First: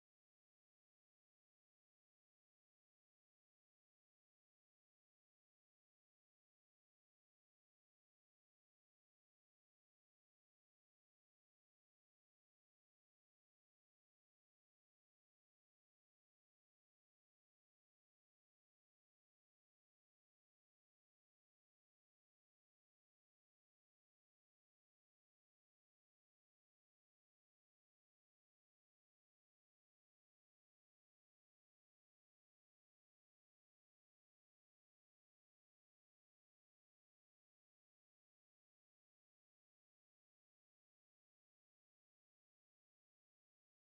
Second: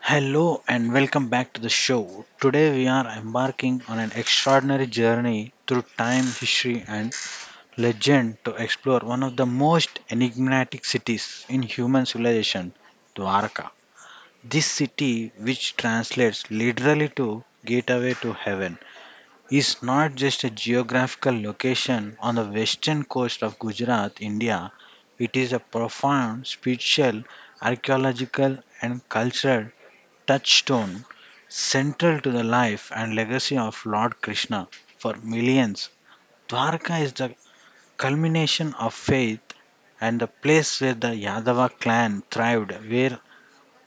Hello and welcome back to the show. Today we are embarking on an extraordinary journey through time, history, and legend to explore one of the most enigmatic cities in human civilization, Dwarka. This city, which translates literally to Gateway to Heaven, is not just a geographical location on the western coast of Gujarat, India. It is a profound spiritual, archaeological, and cultural touchstone central to the life and legacy of Lord Krishna for millions. Dwarka is the culmination of faith and the place where the Yadava clan thrived, where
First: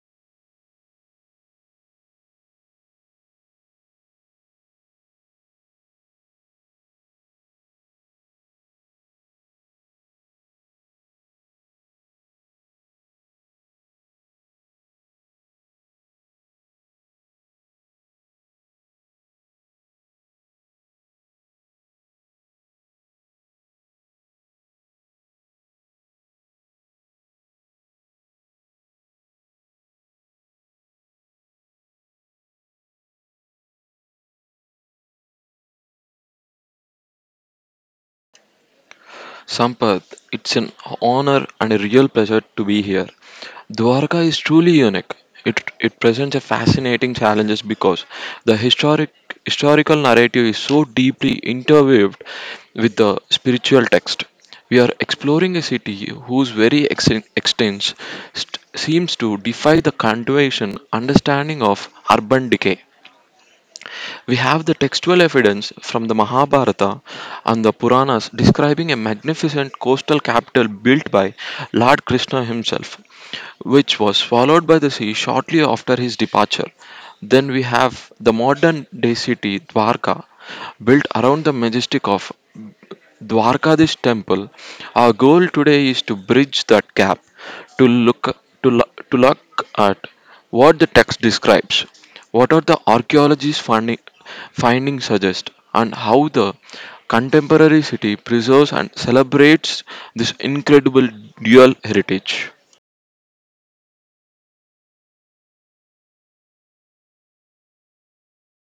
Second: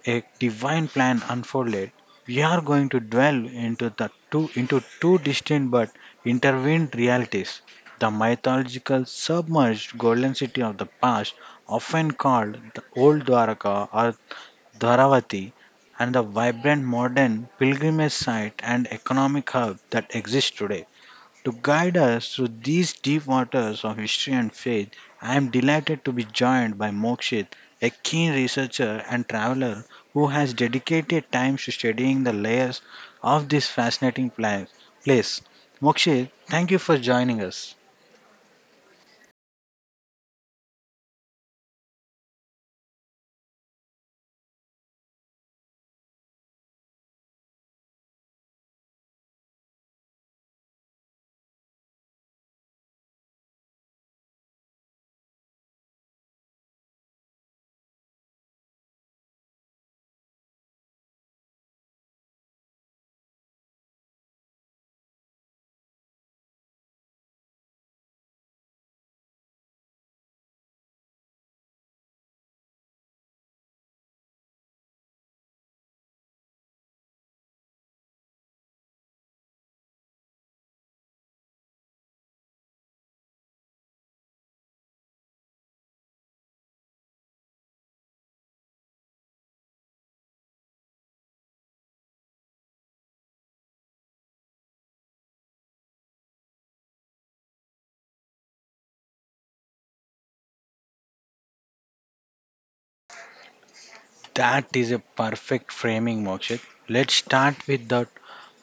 a divine plan unfolded. We are going to dwell into the two into two distinct but intertwined realities. The mythological submerged golden city of the past, often called the old Dwarka or Dwaravati, and the vibrant modern pilgrimage site and economic hub that exists today. To guide us through these deep waters of history and faith, I am delighted to be joined by Mokshit, a keen researcher and traveler who has dedicated time to studying the layers of this fascinating place. Mokshit, thank you for joining us. Sampath, it's an honor and a real pleasure to be here. Dwarka is truly unique. It presents a fascinating challenges because the historical narrative is so deeply interweaved with the spiritual text. We are exploring a city whose very extents seems to defy the convention understanding of urban decay. We have the textual evidence from the Mahabharata and the Puranas describing a magnificent coastal capital built by Lord Krishna himself, which was swallowed by the sea shortly after his departure. Then we have the modern day city Dwarka, built around the majesty of Dwarkadish temple. Our goal today is to bridge that gap, to look to look at what the text describes, what are the findings suggest, and how the contemporary city preserves and celebrates this incredible dual heritage. That is a perfect framing, Mokshit. Let's start with the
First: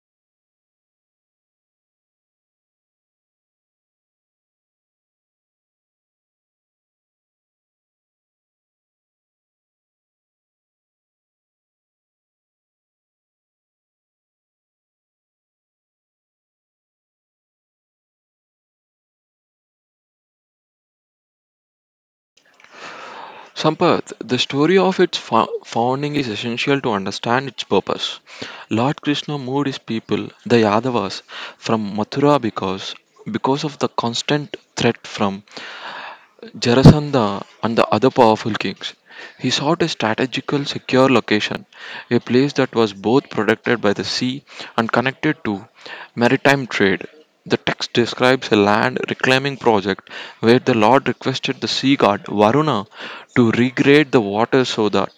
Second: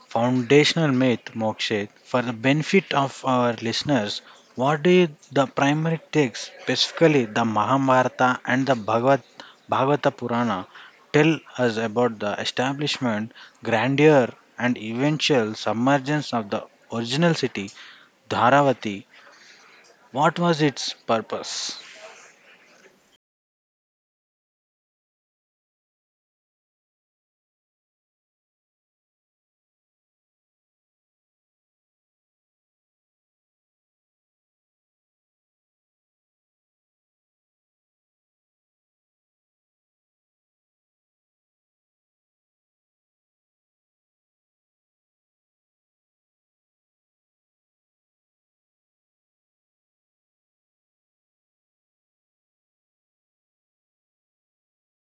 foundational myth, Mokshit. For the benefit of our listeners, what is the primary texts, specifically the Mahabharata and the Bhagavata Purana, tell us about the establishment, grandeur, and eventual submergence of the original city, Dharavati? What was its purpose? Sampath, the story of its founding is essential to understand its purpose. Lord Krishna moved his people, the Yadavas, from Mathura because of the constant threat from Jarasandha and the other powerful kings. He sought a strategical, secure location, a place that was both protected by the sea and connected to maritime trade. The text describes a land reclaiming project where the Lord requested the sea god Varuna to regrade the water so that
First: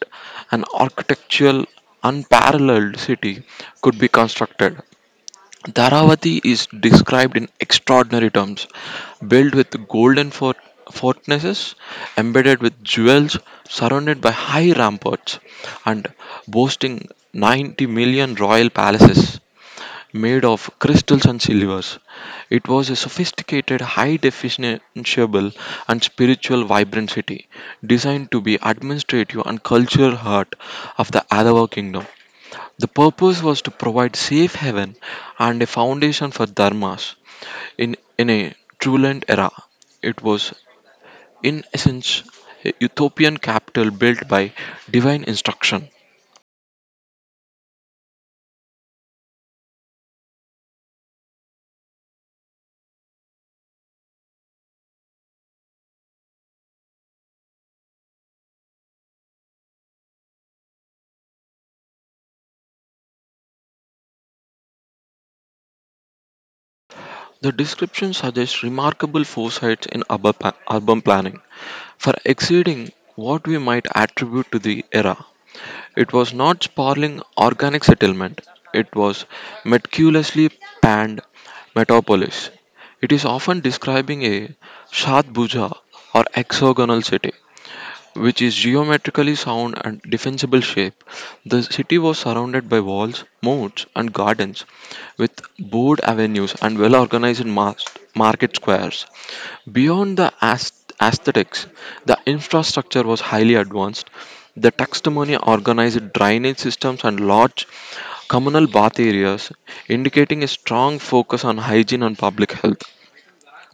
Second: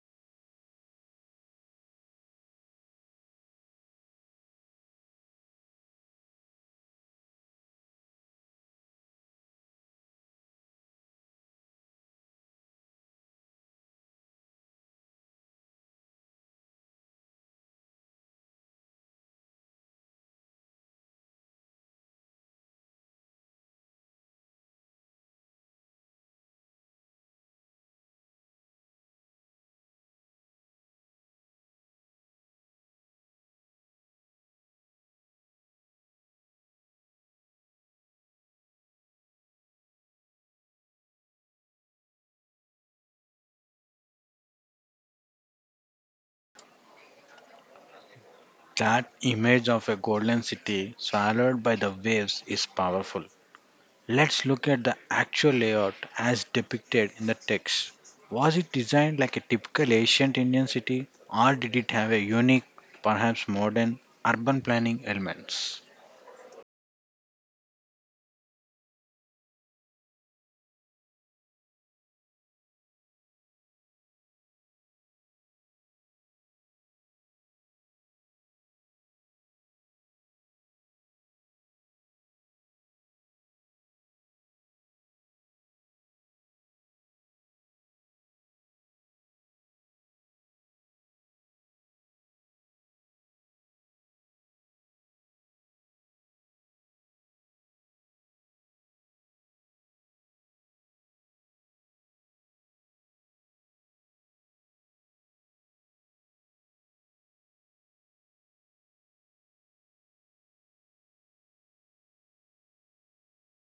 an architectural unparalleled city could be constructed. Dharavati is described in extraordinary terms, built with fortresses, embedded with jewels, surrounded by high ramparts, and boasting 90 million royal palaces made of crystals and silvers. It was a sophisticated, high definitionable, and spiritual vibrant city, designed to be administrative and cultural heart of the Adava kingdom. The purpose was to provide safe haven and a foundation for dharmas in a turbulent era. It was, in essence, a utopian capital built by divine instruction. That image of a golden city swallowed by the waves is powerful. Let's look at the actual layout as depicted in the text. Was it designed like a typical ancient Indian city, or did it have a unique, perhaps modern, urban planning elements? The description suggests remarkable foresight in urban planning for exceeding what we might attribute to the era. It was not sprawling organic settlement. It was meticulously planned metropolis. It is often describing a Shatbhuja or hexagonal city which is geometrically sound and defensible shape. The city was surrounded by walls, moats, and gardens, with broad avenues and market squares. Beyond the aesthetics, the infrastructure was highly advanced. The taxonomy organized drainage systems and large communal bath areas, indicating a strong focus on hygiene and public health.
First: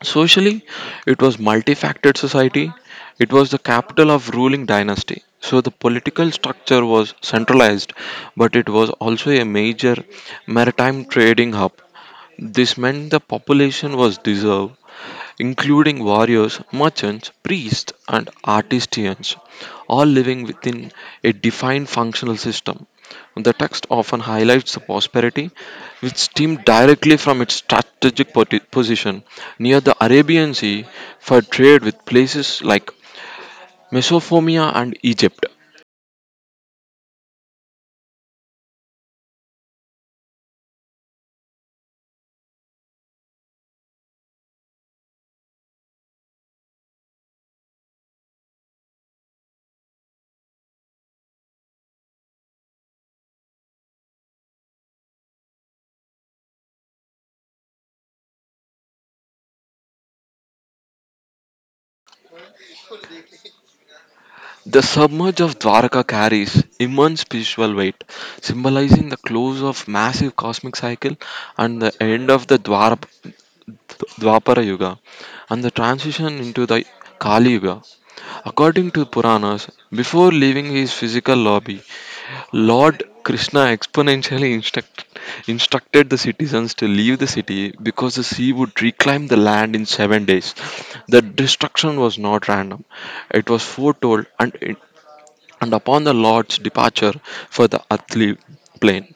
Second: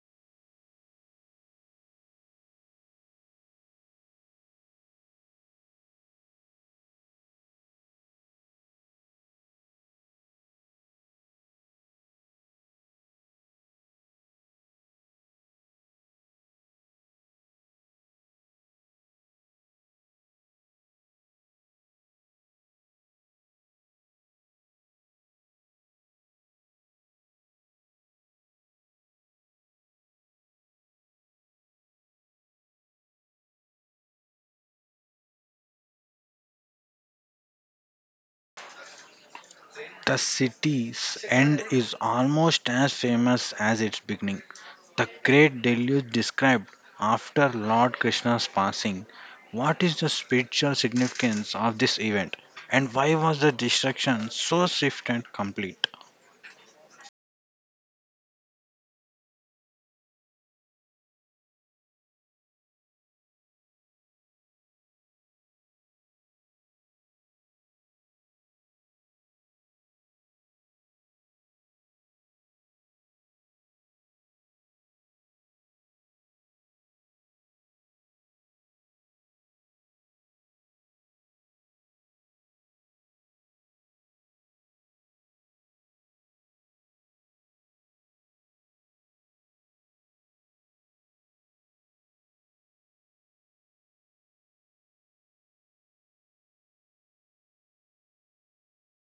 Socially, it was multifactored society. It was the capital of ruling dynasty. So the political structure was centralized, but it was also a major maritime trading hub. This meant the population was diverse including warriors, merchants, priests, and artisans, all living within a defined functional system. The text often highlights the prosperity, which stemmed directly from its position near the Arabian Sea for trade with places like Mesopotamia and Egypt. The city's end is almost as famous as its beginning. The great deluge described after Lord Krishna's passing. What is the spiritual significance of this event, and why was the destruction so swift and complete? The submerge of Dwarka carries immense spiritual weight, symbolizing the close of massive cosmic cycle and the end of the Dwapara Yuga and the transition into the Kali Yuga. According to Puranas, before leaving his physical lobby, Lord Krishna instructed the citizens to leave the city because the sea would reclaim the land in 7 days. The destruction was not random, it was foretold, and upon the Lord's departure for the earthly plane,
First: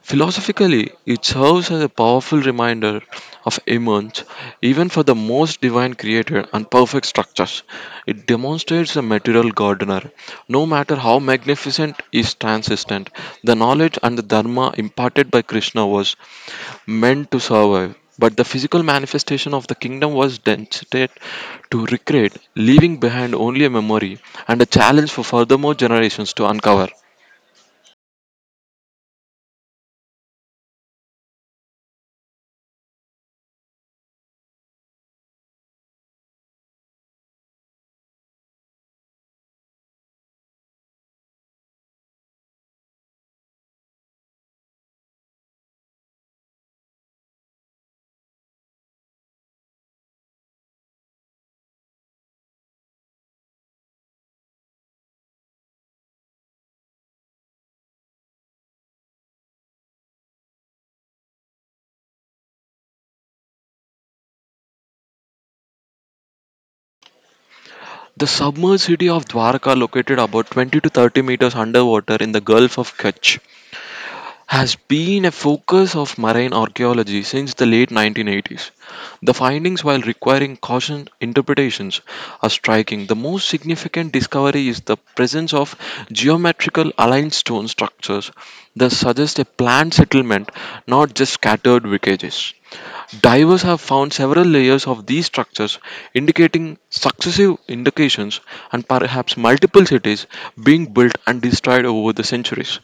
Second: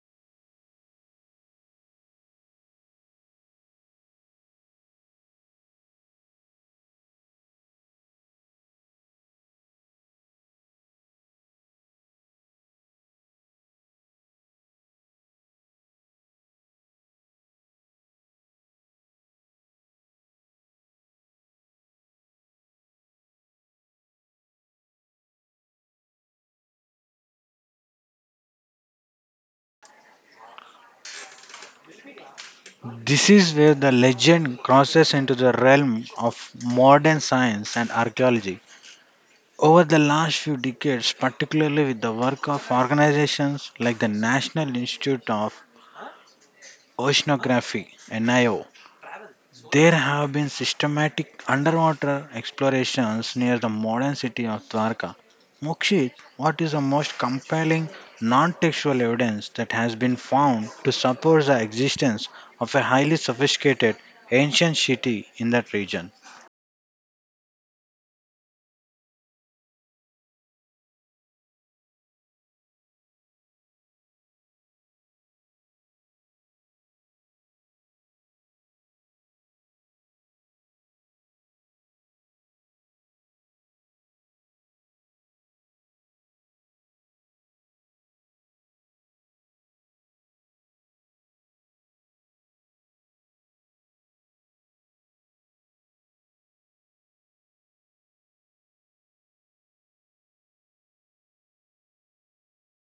philosophically, it serves as a powerful reminder of immanence, even for the most divine created and perfect structures. It demonstrates the material gardener. No matter how magnificent is transcendent, the knowledge and the dharma imparted by Krishna was meant to survive. But the physical manifestation of the kingdom was destined to recreate, leaving behind only a memory and a challenge for furthermore generations to uncover. This is where the legend crosses into the realm of modern science and archaeology. Over the last few decades, particularly with the work of organizations like the National Institute of Oceanography, NIO, there have been systematic underwater explorations near the modern city of Dwarka. Mokshit, what is the most compelling non textual evidence that has been found to support the existence of a highly sophisticated ancient city in that region? The submerged city of Dwarka, located about 20 to 30 meters underwater in the Gulf of Kutch, has been a focus of marine archaeology since the late 1980s. The findings, while requiring caution interpretations, are striking. The most significant discovery is the presence of geometrical aligned stone structures that suggest a planned settlement, not just scattered wreckages. Divers have found several layers of these structures, indicating successive indications and perhaps multiple cities being built and destroyed over the centuries.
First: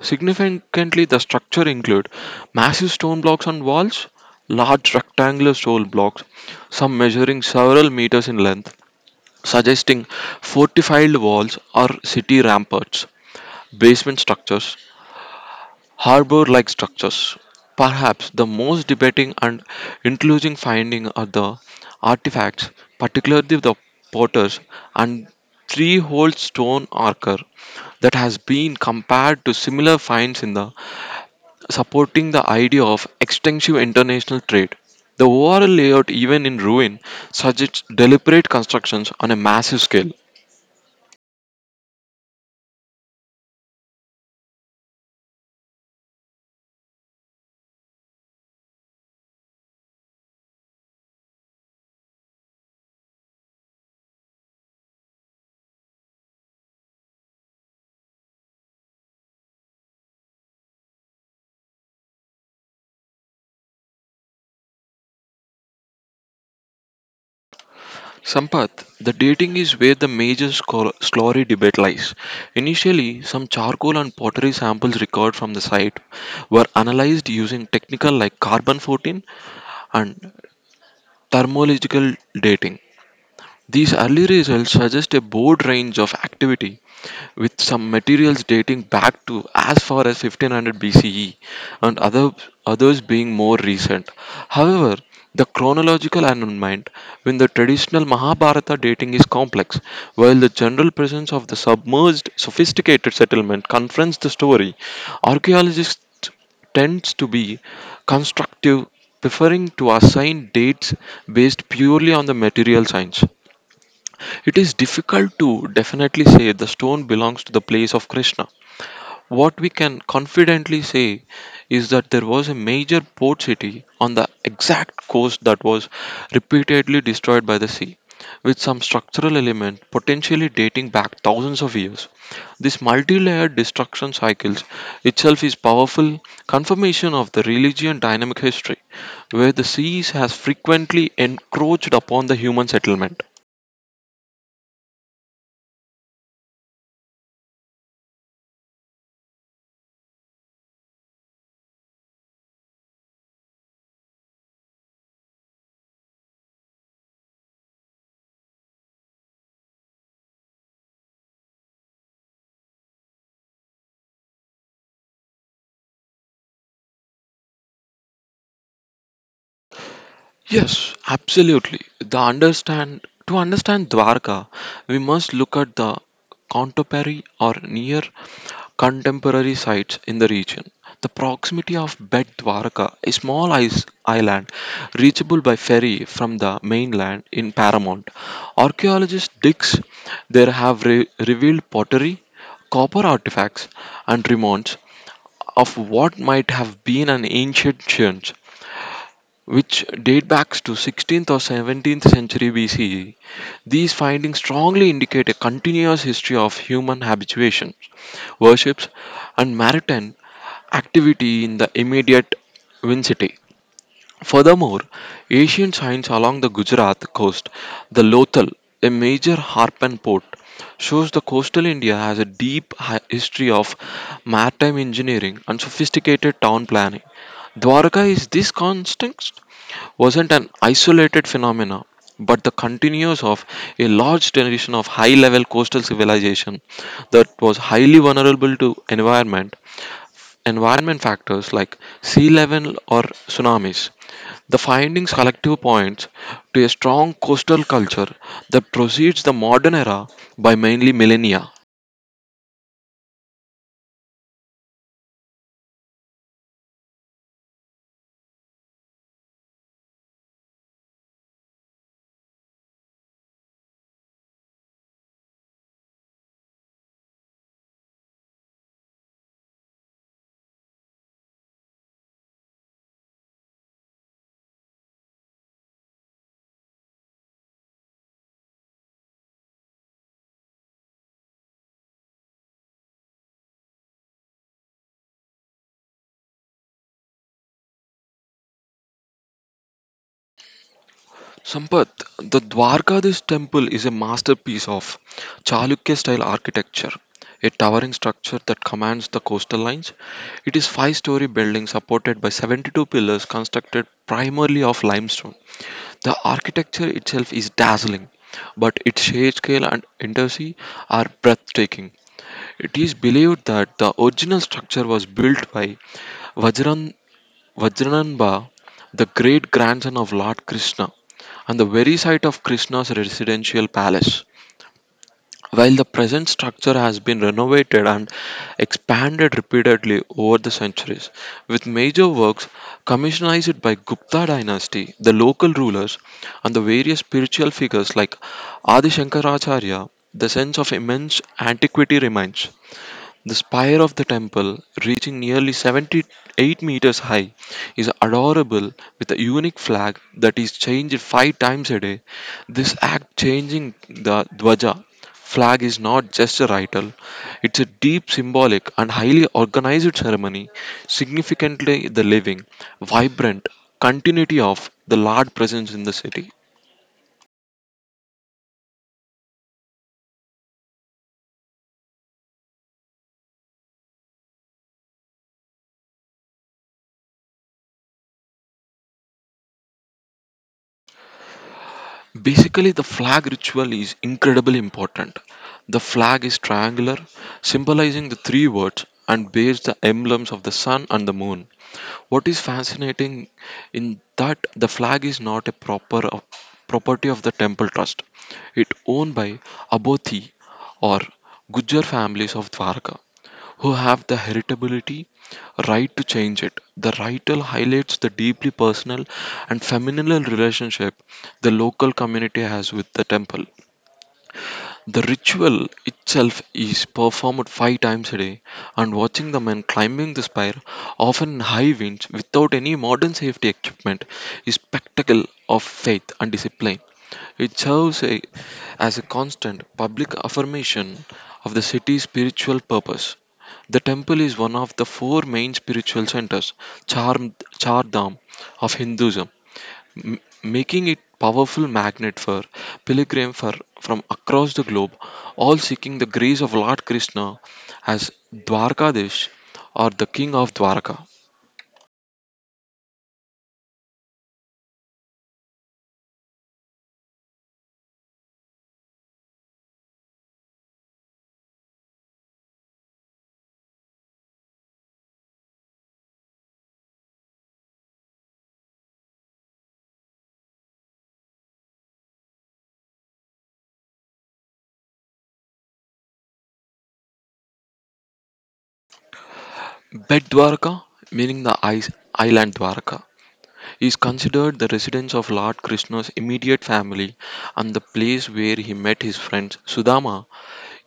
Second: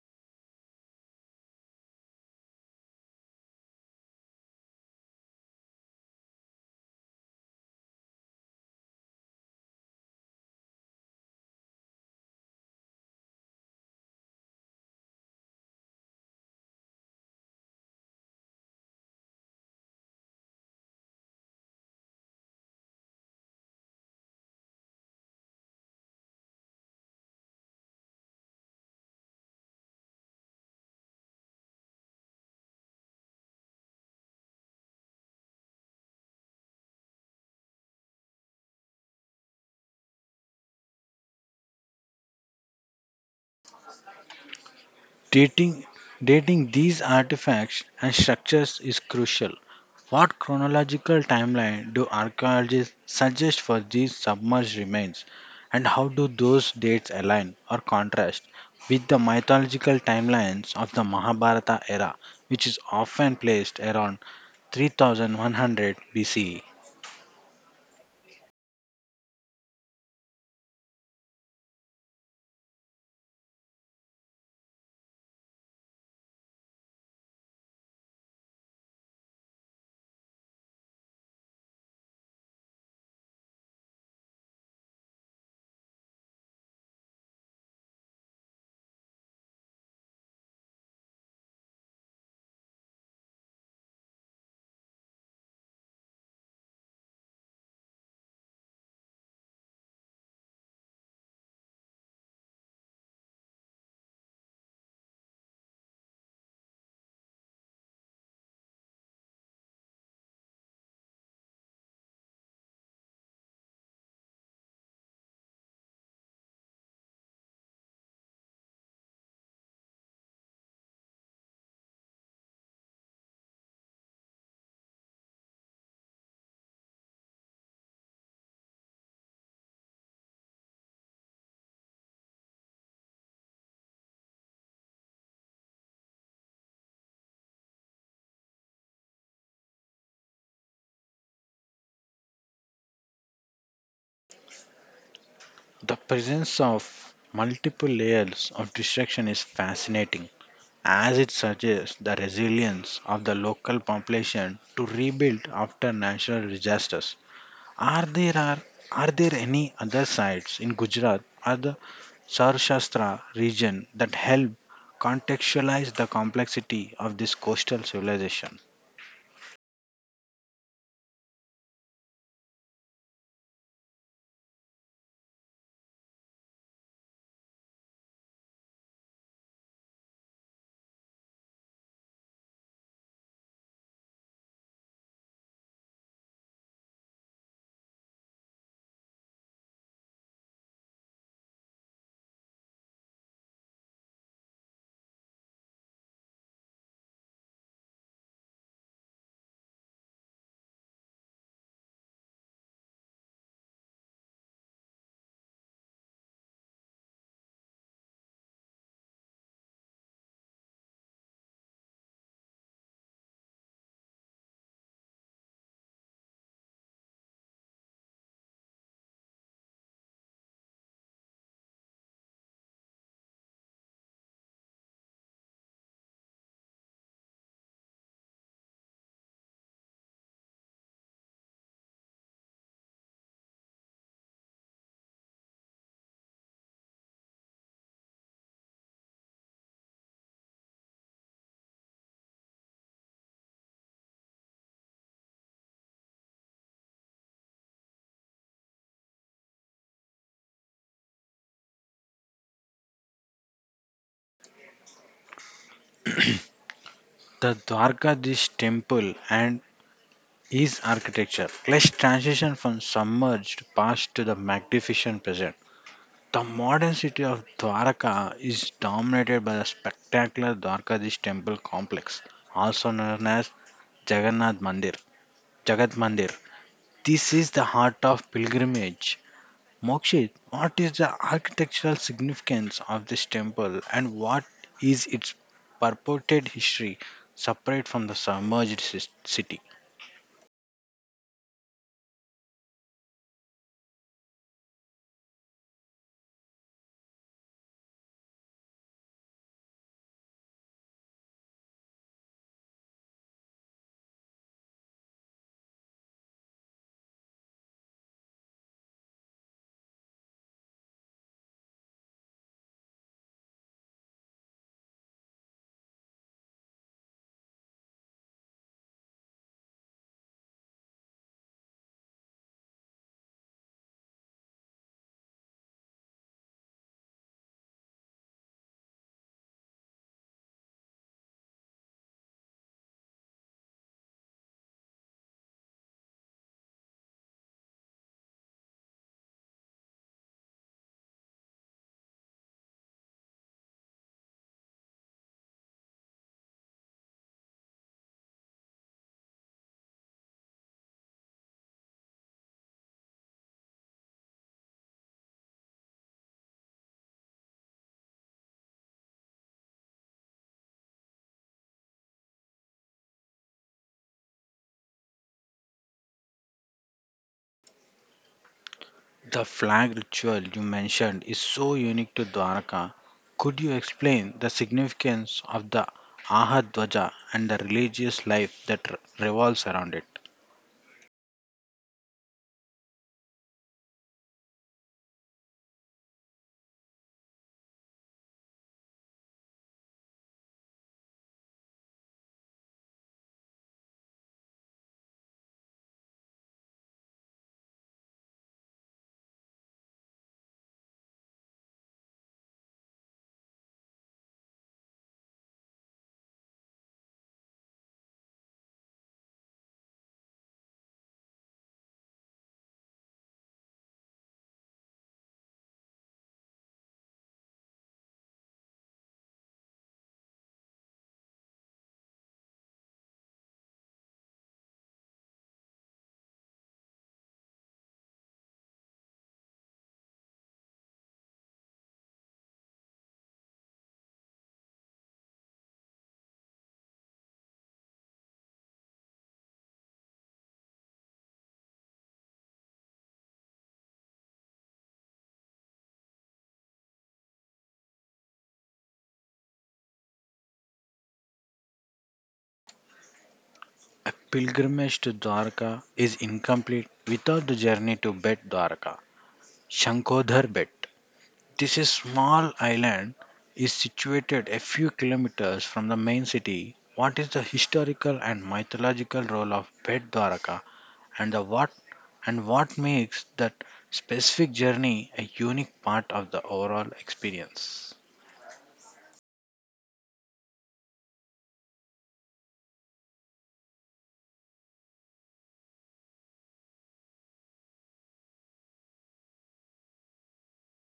Significantly, the structure include massive stone blocks on walls, large rectangular stone blocks, some measuring several meters in length, suggesting fortified walls or city ramparts, basement structures, harbor-like structures. Perhaps the most debating and intriguing finding are the artifacts, particularly the potters and three-holed stone archer that has been compared to similar finds in the supporting the idea of extensive international trade. The overall layout, even in ruin, suggests deliberate constructions on a massive scale. Dating, Dating these artifacts and structures is crucial. What chronological timeline do archaeologists suggest for these submerged remains, and how do those dates align or contrast with the mythological timelines of the Mahabharata era, which is often placed around 3100 BCE? Sampath, the dating is where the major slurry debate lies. Initially, some charcoal and pottery samples recovered from the site were analyzed using technical like carbon 14 and thermological dating. These early results suggest a broad range of activity, with some materials dating back to as far as 1500 BCE and others being more recent. However, the chronological alignment with the traditional Mahabharata dating is complex, while the general presence of the submerged, sophisticated settlement confronts the story. Archaeologists tends to be constructive, preferring to assign dates based purely on the material science. It is difficult to definitely say the stone belongs to the place of Krishna. What we can confidently say is that there was a major port city on the exact coast that was repeatedly destroyed by the sea, with some structural element potentially dating back thousands of years. This multi-layered destruction cycles itself is powerful confirmation of the religion dynamic history, where the seas has frequently encroached upon the human settlement. The presence of multiple layers of distraction is fascinating as it suggests the resilience of the local population to rebuild after natural disasters. Are there are, are there any other sites in Gujarat or the Sarshastra region that help contextualize the complexity of this coastal civilization? Yes, absolutely. The understand to understand Dwarka, we must look at the contemporary or near contemporary sites in the region. The proximity of Bed Dwarka, a small island reachable by ferry from the mainland in Paramount. Archaeologists digs there have revealed pottery, copper artifacts, and remains of what might have been an ancient church which date back to 16th or 17th century BCE. These findings strongly indicate a continuous history of human habituations, worships, and maritime activity in the immediate vicinity. Furthermore, ancient finds along the Gujarat coast, the Lothal, a major harpen port, shows the coastal India has a deep history of maritime engineering and sophisticated town planning. Dwarka is this context wasn't an isolated phenomena but the continuous of a large tradition of high level coastal civilization that was highly vulnerable to environment factors like sea level or tsunamis. The findings collectively points to a strong coastal culture that precedes the modern era by mainly millennia. The Dwarkadish temple and is architecture. Let's transition from submerged past to the magnificent present. The modern city of Dwarka is dominated by the spectacular Dwarkadish temple complex, also known as Jagannath Mandir. Jagat Mandir. This is the heart of pilgrimage. Mokshit, what is the architectural significance of this temple and what is its purported history separate from the submerged city? Sampath, the Dwarkadish temple is a masterpiece of Chalukya style architecture, a towering structure that commands the coastal lines. It is five-story building supported by 72 pillars constructed primarily of limestone. The architecture itself is dazzling, but its shade scale and intricacy are breathtaking. It is believed that the original structure was built by Vajran Vajrananba, the great grandson of Lord Krishna, and the very site of Krishna's residential palace. While the present structure has been renovated and expanded repeatedly over the centuries, with major works commissioned by Gupta dynasty, the local rulers, and the various spiritual figures like Adi Shankaracharya, the sense of immense antiquity remains. The spire of the temple, reaching nearly 78 meters high, is adorable with a unique flag that is changed 5 times a day. This act changing the Dwaja flag is not just a ritual, it's a deep symbolic and highly organized ceremony, significantly the living, vibrant continuity of the Lord presence in the city. The flag ritual you mentioned is so unique to Dwarka. Could you explain the significance of the Ahadvaja and the religious life that revolves around it? Basically, the flag ritual is incredibly important. The flag is triangular, symbolizing the three words, and bears the emblems of the sun and the moon. What is fascinating in that the flag is not a property of the temple trust. It owned by Abothi or Gujjar families of Dwarka who have the heritability right to change it. The writer highlights the deeply personal and familial relationship the local community has with the temple. The ritual itself is performed 5 times a day, and watching the men climbing the spire, often in high winds, without any modern safety equipment, is spectacle of faith and discipline. It serves a, as a constant public affirmation of the city's spiritual purpose. The temple is one of the four main spiritual centers, Char, Char Dham, of Hinduism, m- making it powerful magnet for pilgrims for, from across the globe, all seeking the grace of Lord Krishna as Dwarkadesh or the King of Dwarka. A pilgrimage to Dwarka is incomplete without the journey to Bet Dwarka, Shankodhar Bet. This is small island is situated a few kilometers from the main city. What is the historical and mythological role of Pet Dwaraka and the what and what makes that specific journey a unique part of the overall experience? Bed Dwarka, meaning the island Dwarka, is considered the residence of Lord Krishna's immediate family and the place where he met his friend Sudama.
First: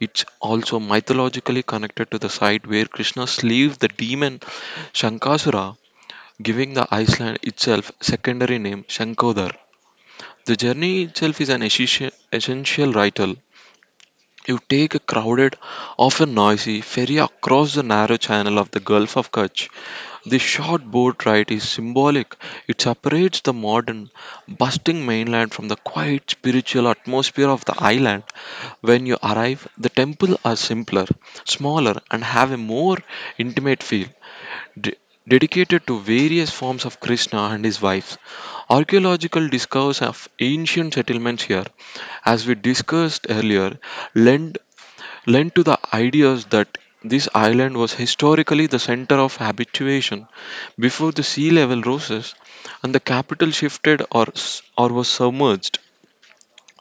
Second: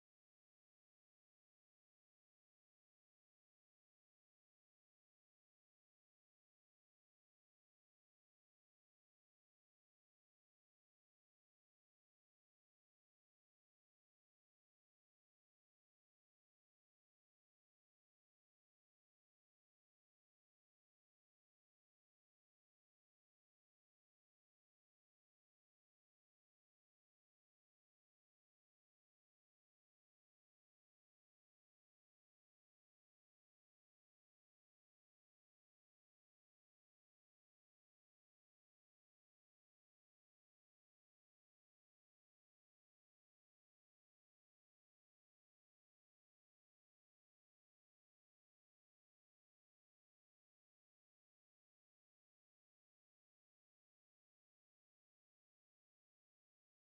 It's also mythologically connected to the site where Krishna slew the demon Shankasura, giving the island itself secondary name Shankodar. The journey itself is an essential ritual. You take a crowded, often noisy ferry across the narrow channel of the Gulf of Kutch. The short boat ride is symbolic. It separates the modern, bustling mainland from the quiet spiritual atmosphere of the island. When you arrive, the temples are simpler, smaller, and have a more intimate feel de- dedicated to various forms of Krishna and his wives. Archaeological discoveries of ancient settlements here, as we discussed earlier, lend, lend to the ideas that this island was historically the center of habituation before the sea level rose,s and the capital shifted or or was submerged.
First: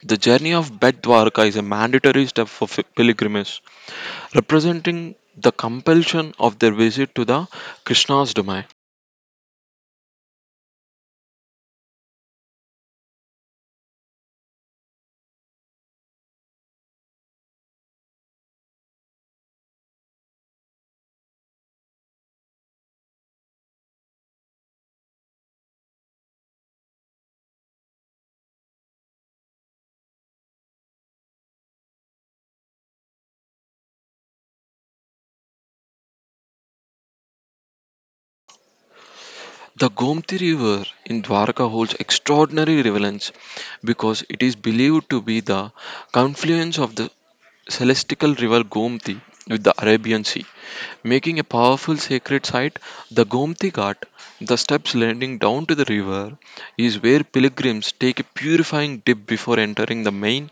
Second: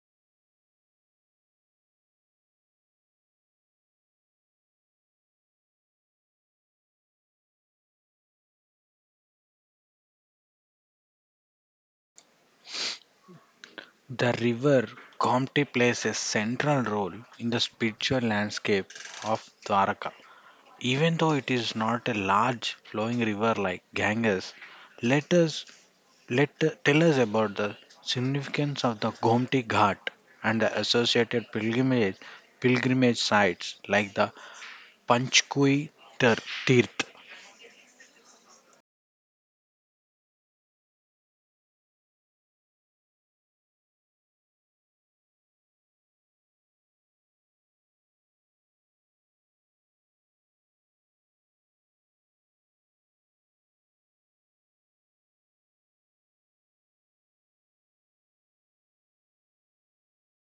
The journey of Bet Dwarka is a mandatory step for pilgrims, representing the compulsion of their visit to the Krishna's domain. The river Gomti plays a central role in the spiritual landscape of Dwaraka. Even though it is not a large flowing river like Ganges, let us Let tell us about the significance of the Gomti Ghat and the associated pilgrimage sites like the Panchkui Tir- Tirth. The Gomti River in Dwarka holds extraordinary relevance because it is believed to be the confluence of the celestial river Gomti with the Arabian Sea, making a powerful sacred site. The Gomti Ghat, the steps leading down to the river, is where pilgrims take a purifying dip before entering the main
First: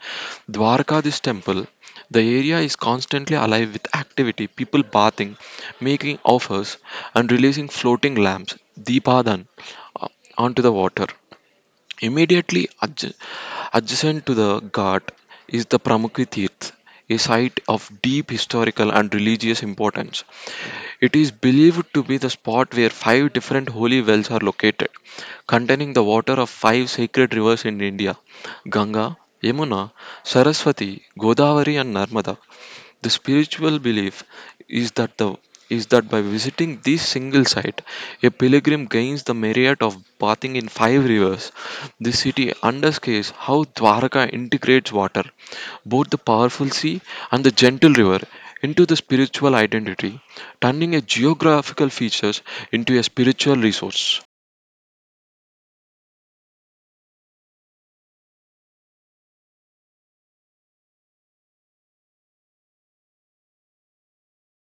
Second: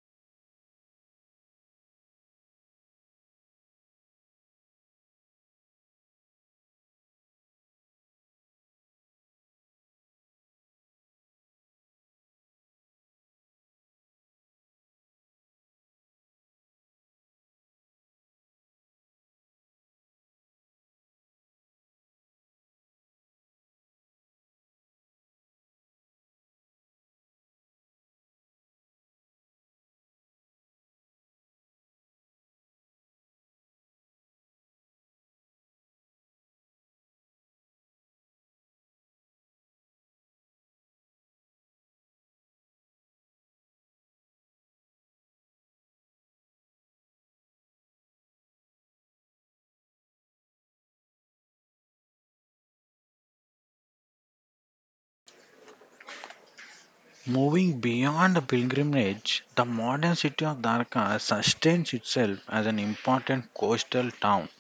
Dwarkadish temple. The area is constantly alive with activity, people bathing, making offers, and releasing floating lamps, Deepadhan, uh, onto the water. Immediately adjacent to the Ghat is the Pramukhi Tirth, a site of deep historical and religious importance. It is believed to be the spot where five different holy wells are located, containing the water of five sacred rivers in India: Ganga, Yamuna, Saraswati, Godavari, and Narmada. The spiritual belief is that the is that by visiting this single site, a pilgrim gains the merit of bathing in five rivers. This city underscores how Dwarka integrates water, both the powerful sea and the gentle river, into the spiritual identity, turning a geographical features into a spiritual resource. Moving beyond the pilgrimage, the modern city of Dwarka sustains itself as an important coastal town.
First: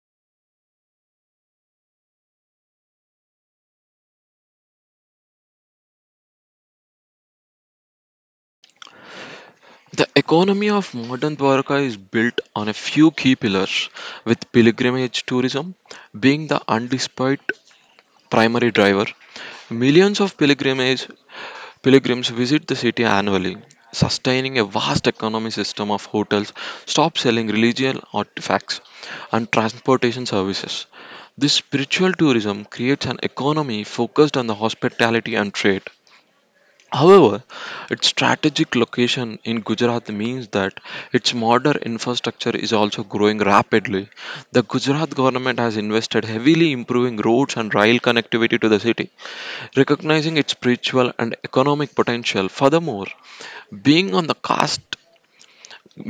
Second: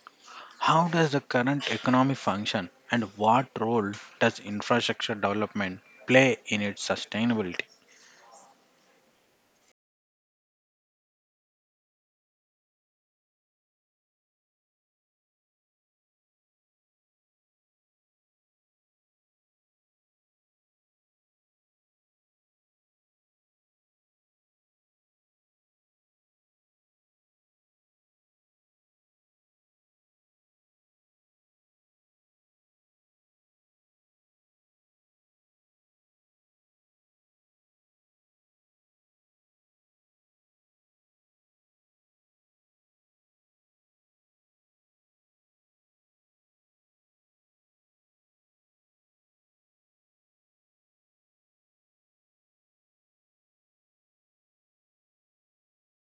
How does the current economy function and what role does infrastructure development play in its sustainability? The economy of modern Dwarka is built on a few key pillars, with pilgrimage tourism being the undisputed primary driver. Millions of pilgrimage pilgrims visit the city annually, sustaining a vast economy system of hotels, shops selling religious artifacts, and transportation services. This spiritual tourism creates an economy focused on the hospitality and trade. However, its strategic location in Gujarat means that its modern infrastructure is also growing rapidly. The Gujarat government has invested heavily improving roads and rail connectivity to the city, recognizing its spiritual and economic potential. Furthermore, being on the cusp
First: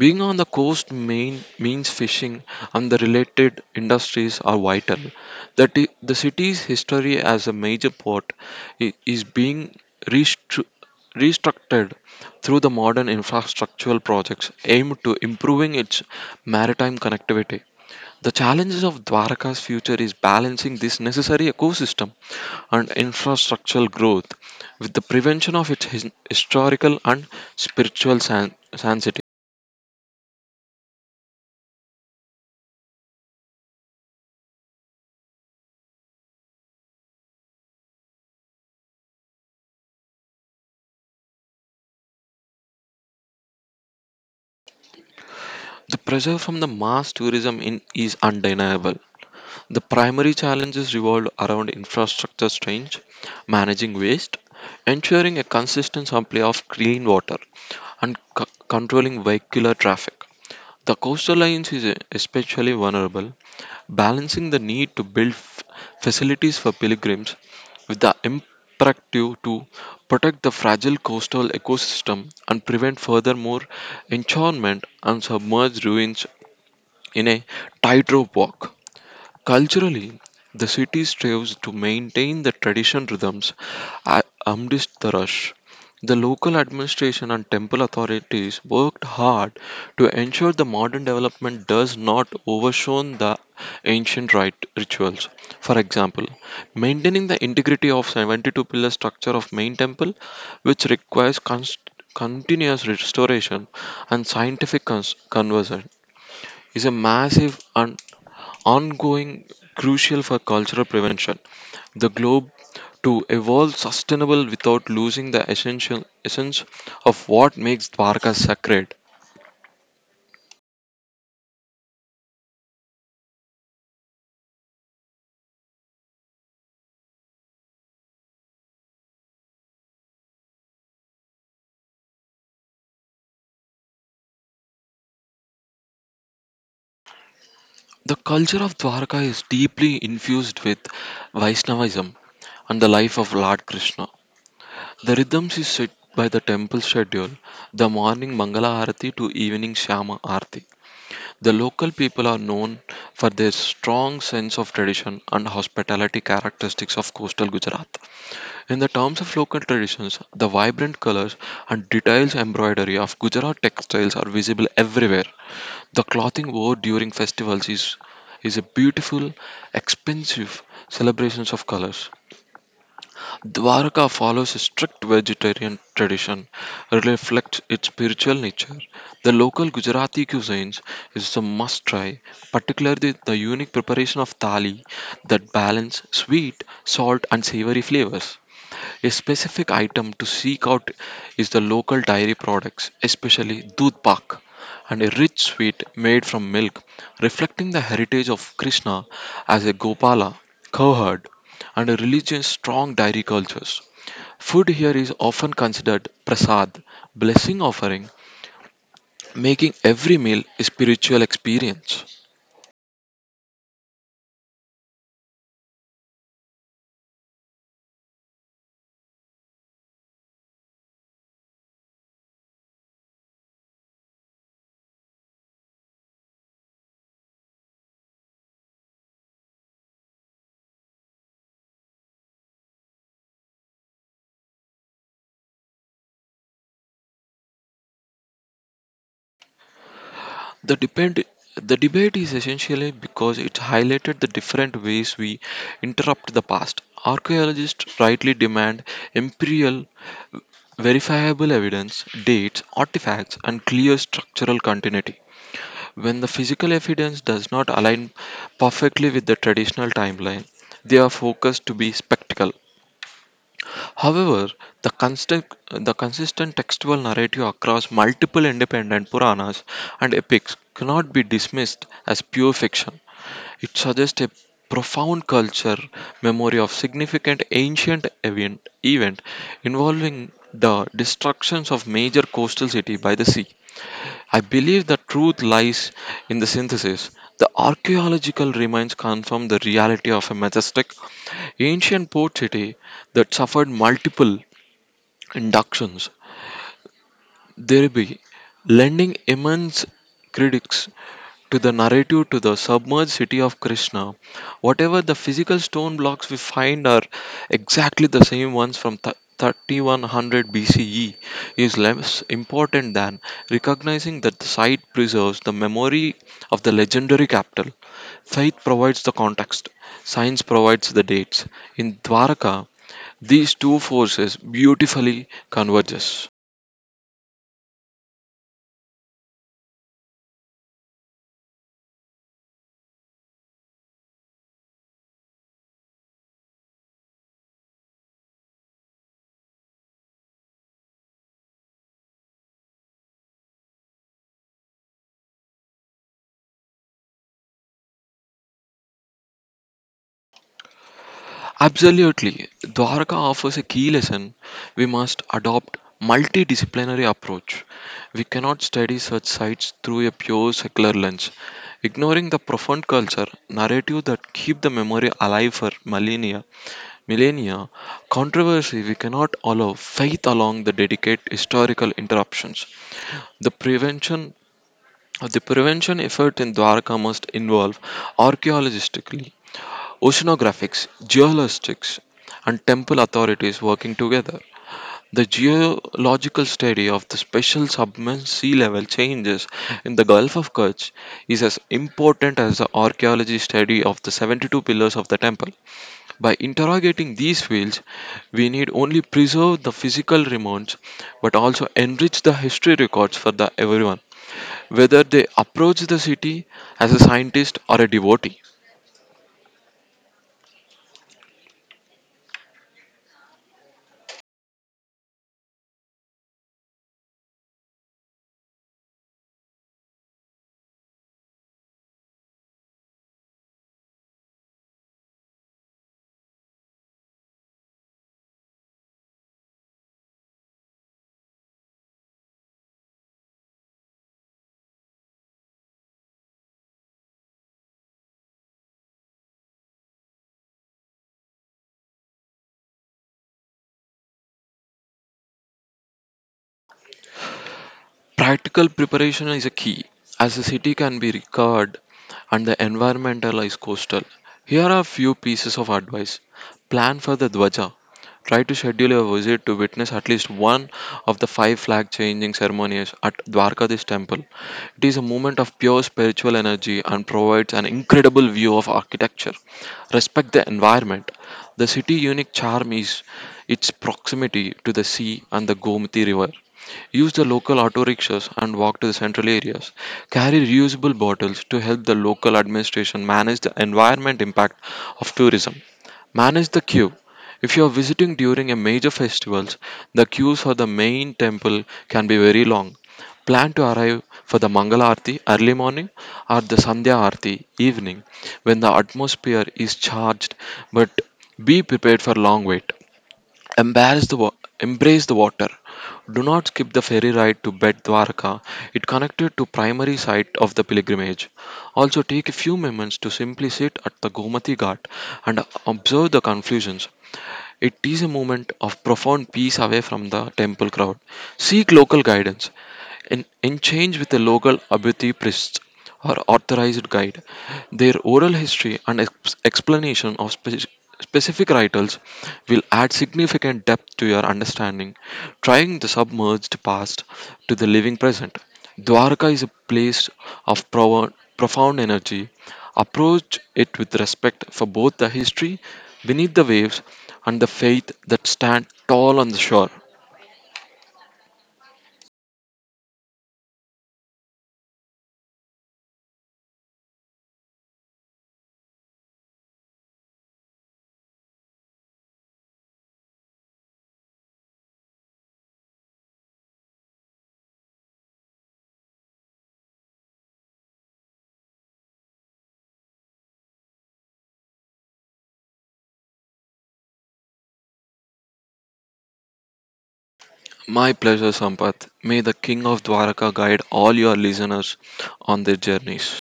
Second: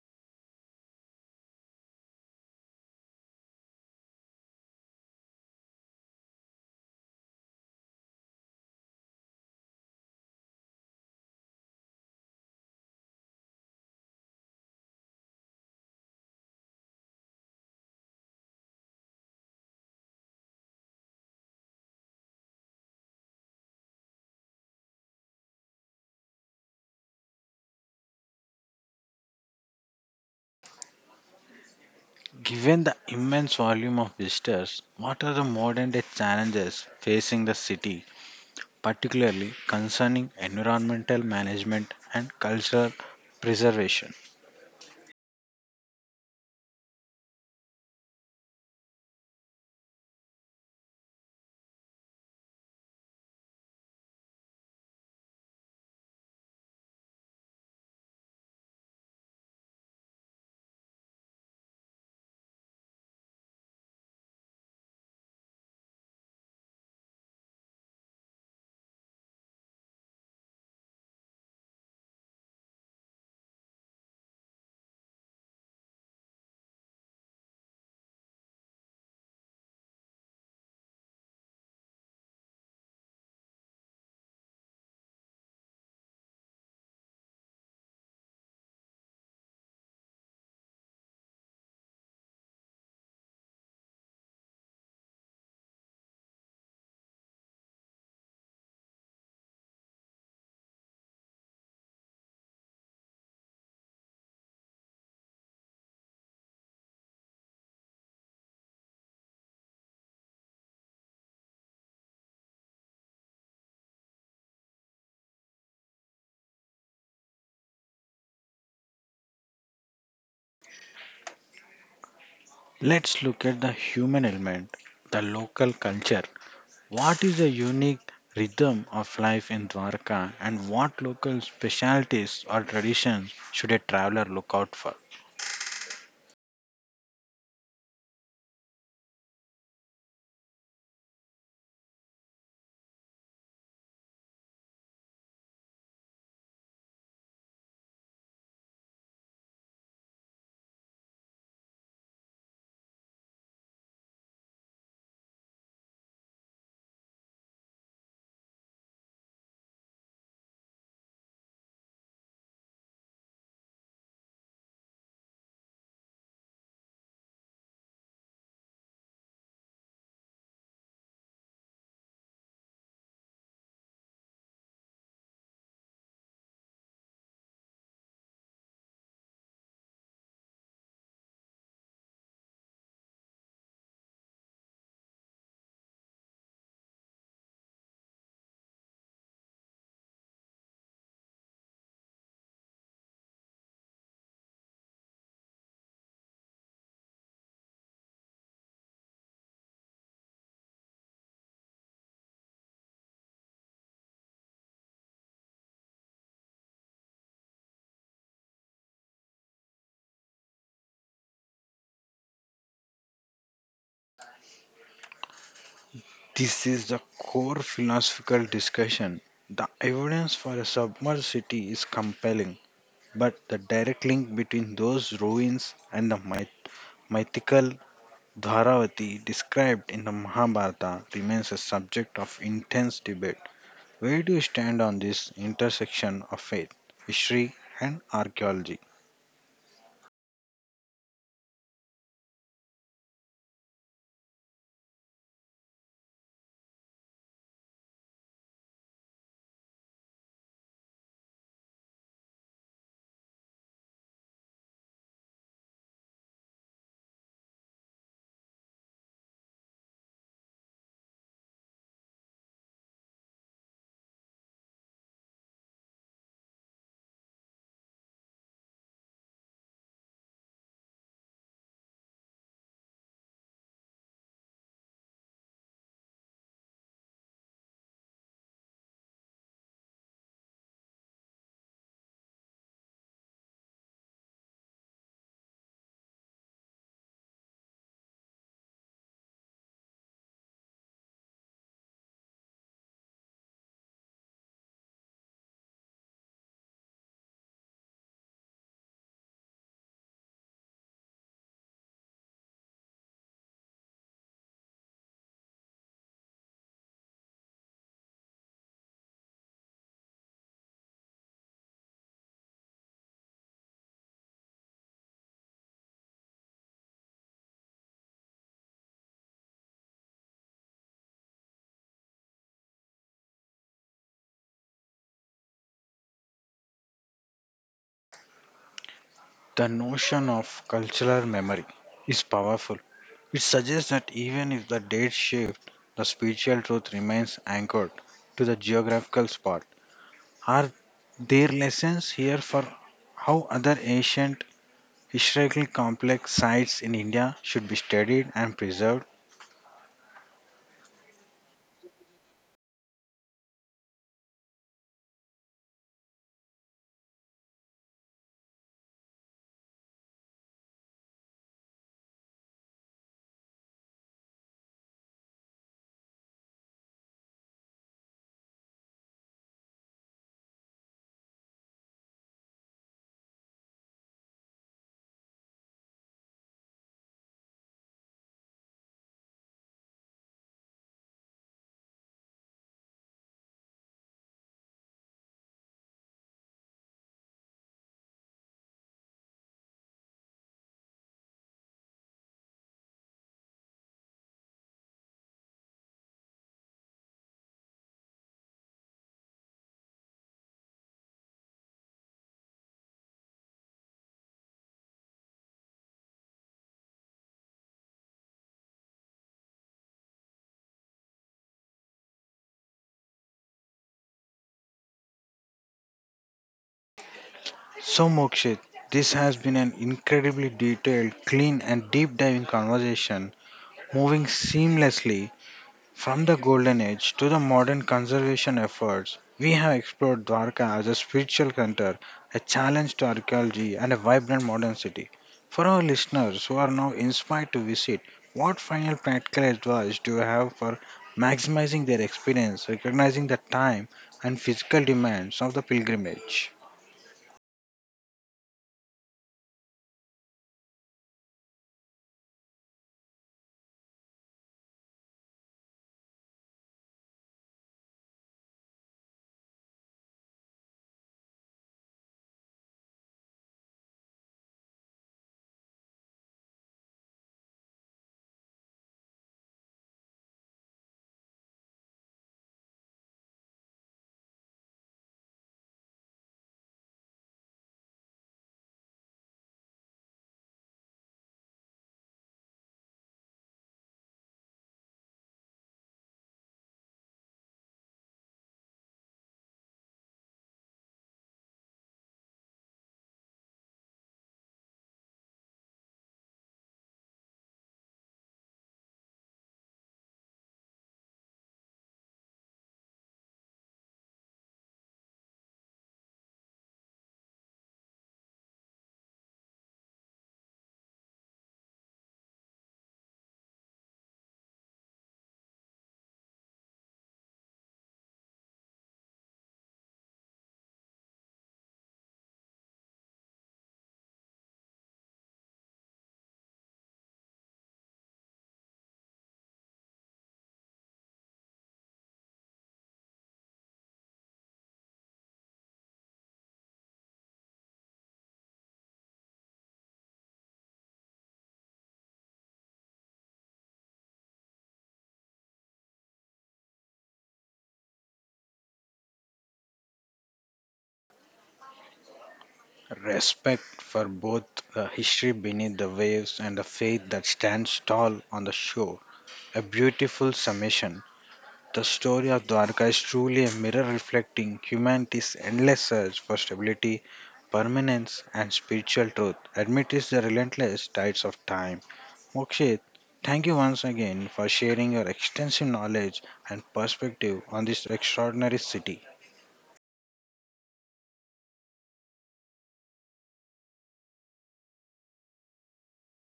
being on the coast main, means fishing and the related industries are vital. The city's history as a major port is being restru- restructured through the modern infrastructural projects aimed to improving its maritime connectivity. The challenges of Dwarka's future is balancing this necessary ecosystem and infrastructural growth with the prevention of its historical and spiritual sanctity. Given the immense volume of visitors, what are the modern day challenges facing the city, particularly concerning environmental management and cultural preservation? The pressure from the mass tourism in is undeniable. The primary challenges revolve around infrastructure change, managing waste, ensuring a consistent supply of clean water, and controlling vehicular traffic. The coastal lines is especially vulnerable, balancing the need to build facilities for pilgrims with the imperative to protect the fragile coastal ecosystem and prevent furthermore enchantment and submerged ruins in a tightrope walk. Culturally, the city strives to maintain the tradition rhythms amidst the rush. The local administration and temple authorities worked hard to ensure the modern development does not overshone the ancient rite rituals. For example, maintaining the integrity of 72 pillar structure of main temple, which requires continuous restoration and scientific conversion, is a massive and ongoing crucial for cultural prevention. The globe to evolve sustainable without losing the essential essence of what makes Dwarka sacred. Let's look at the human element, the local culture. What is the unique rhythm of life in Dwarka and what local specialties or traditions should a traveler look out for? The culture of Dwarka is deeply infused with Vaishnavism and the life of Lord Krishna. The rhythms is set by the temple schedule, the morning Mangala Arati to evening Shama Arati. The local people are known for their strong sense of tradition and hospitality characteristics of coastal Gujarat. In the terms of local traditions, the vibrant colors and details embroidery of Gujarat textiles are visible everywhere. The clothing worn during festivals is a beautiful, expensive celebrations of colors. Dwarka follows a strict vegetarian tradition, reflects its spiritual nature. The local Gujarati cuisines is a must try, particularly the unique preparation of thali that balance sweet, salt, and savory flavors. A specific item to seek out is the local dairy products, especially doodh pak, and a rich sweet made from milk, reflecting the heritage of Krishna as a Gopala, cowherd, and a religion's strong dairy cultures. Food here is often considered prasad, blessing offering, making every meal a spiritual experience. This is the core philosophical discussion. The evidence for a submerged city is compelling, but the direct link between those ruins and the mythical Dharavati described in the Mahabharata remains a subject of intense debate. Where do you stand on this intersection of faith, history, and archaeology? The depend the debate is essentially because it highlighted the different ways we interrupt the past. Archaeologists rightly demand imperial verifiable evidence, dates, artifacts, and clear structural continuity. When the physical evidence does not align perfectly with the traditional timeline, they are focused to be spectacle. However, the, constant, the consistent textual narrative across multiple independent Puranas and epics cannot be dismissed as pure fiction. It suggests a profound culture memory of significant ancient event involving the destructions of major coastal city by the sea. I believe the truth lies in the synthesis. The archaeological remains confirm the reality of a majestic ancient port city that suffered multiple inductions, thereby lending immense critics to the narrative to the submerged city of Krishna. Whatever the physical stone blocks we find are exactly the same ones from 3100 BCE is less important than recognizing that the site preserves the memory of the legendary capital. Faith provides the context, science provides the dates. In Dwaraka, these two forces beautifully converges. The notion of cultural memory is powerful. It suggests that even if the dates shift, the spiritual truth remains anchored to the geographical spot. Are there lessons here for how other ancient, historically complex sites in India should be studied and preserved? Absolutely. Dwarka offers a key lesson. We must adopt multidisciplinary approach. We cannot study such sites through a pure secular lens, ignoring the profound culture narrative that keep the memory alive for millennia. Millennia controversy we cannot allow faith along the dedicate historical interruptions. The prevention the prevention effort in Dwarka must involve archaeologically oceanographics, geologists, and temple authorities working together. The geological study of the special submerged sea level changes in the Gulf of Kerch is as important as the archaeology study of the 72 pillars of the temple. By interrogating these fields, we need only preserve the physical remains but also enrich the history records for the everyone, whether they approach the city as a scientist or a devotee. So, Mokshit, this has been an incredibly detailed, clean, and deep diving conversation, moving seamlessly from the Golden Age to the modern conservation efforts. We have explored Dwarka as a spiritual center, a challenge to archaeology, and a vibrant modern city. For our listeners who are now inspired to visit, what final practical advice do you have for maximizing their experience, recognizing the time and physical demands of the pilgrimage? Practical preparation is a key, as the city can be recovered and the environmental is coastal. Here are a few pieces of advice. Plan for the Dwaja. Try to schedule a visit to witness at least one of the five flag changing ceremonies at Dwarkadish temple. It is a moment of pure spiritual energy and provides an incredible view of architecture. Respect the environment. The city's unique charm is its proximity to the sea and the Gomti River. Use the local auto rickshaws and walk to the central areas. Carry reusable bottles to help the local administration manage the environment impact of tourism. Manage the queue. If you are visiting during a major festivals, the queues for the main temple can be very long. Plan to arrive for the Mangala Aarti early morning or the Sandhya Aarti evening when the atmosphere is charged, but be prepared for long wait. Embrace the wa- Embrace the water. Do not skip the ferry ride to Bet Dwarka. It connected to primary site of the pilgrimage. Also take a few moments to simply sit at the Gomati Ghat and observe the confusions. It is a moment of profound peace away from the temple crowd. Seek local guidance. In change with a local Abhyuti priest or authorized guide, their oral history and explanation of specific rituals will add significant depth to your understanding, trying the submerged past to the living present. Dwarka is a place of profound energy. Approach it with respect for both the history beneath the waves and the faith that stand tall on the shore. Respect for both the history beneath the waves and the faith that stands tall on the shore. A beautiful summation. The story of Dwarka is truly a mirror reflecting humanity's endless search for stability, permanence, and spiritual truth amidst the relentless tides of time. Mokshit, thank you once again for sharing your extensive knowledge and perspective on this extraordinary city. My pleasure, Sampath. May the King of Dwarka guide all your listeners on their journeys.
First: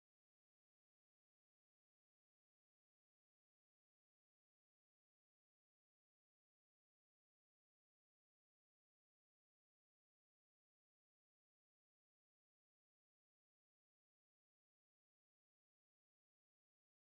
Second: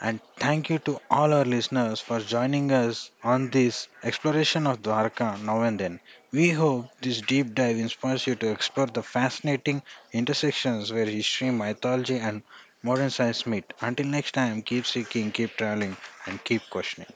And thank you to all our listeners for joining us on this exploration of Dwarka now and then. We hope this deep dive inspires you to explore the fascinating intersections where history, mythology, and modern science meet. Until next time, keep seeking, keep traveling, and keep questioning.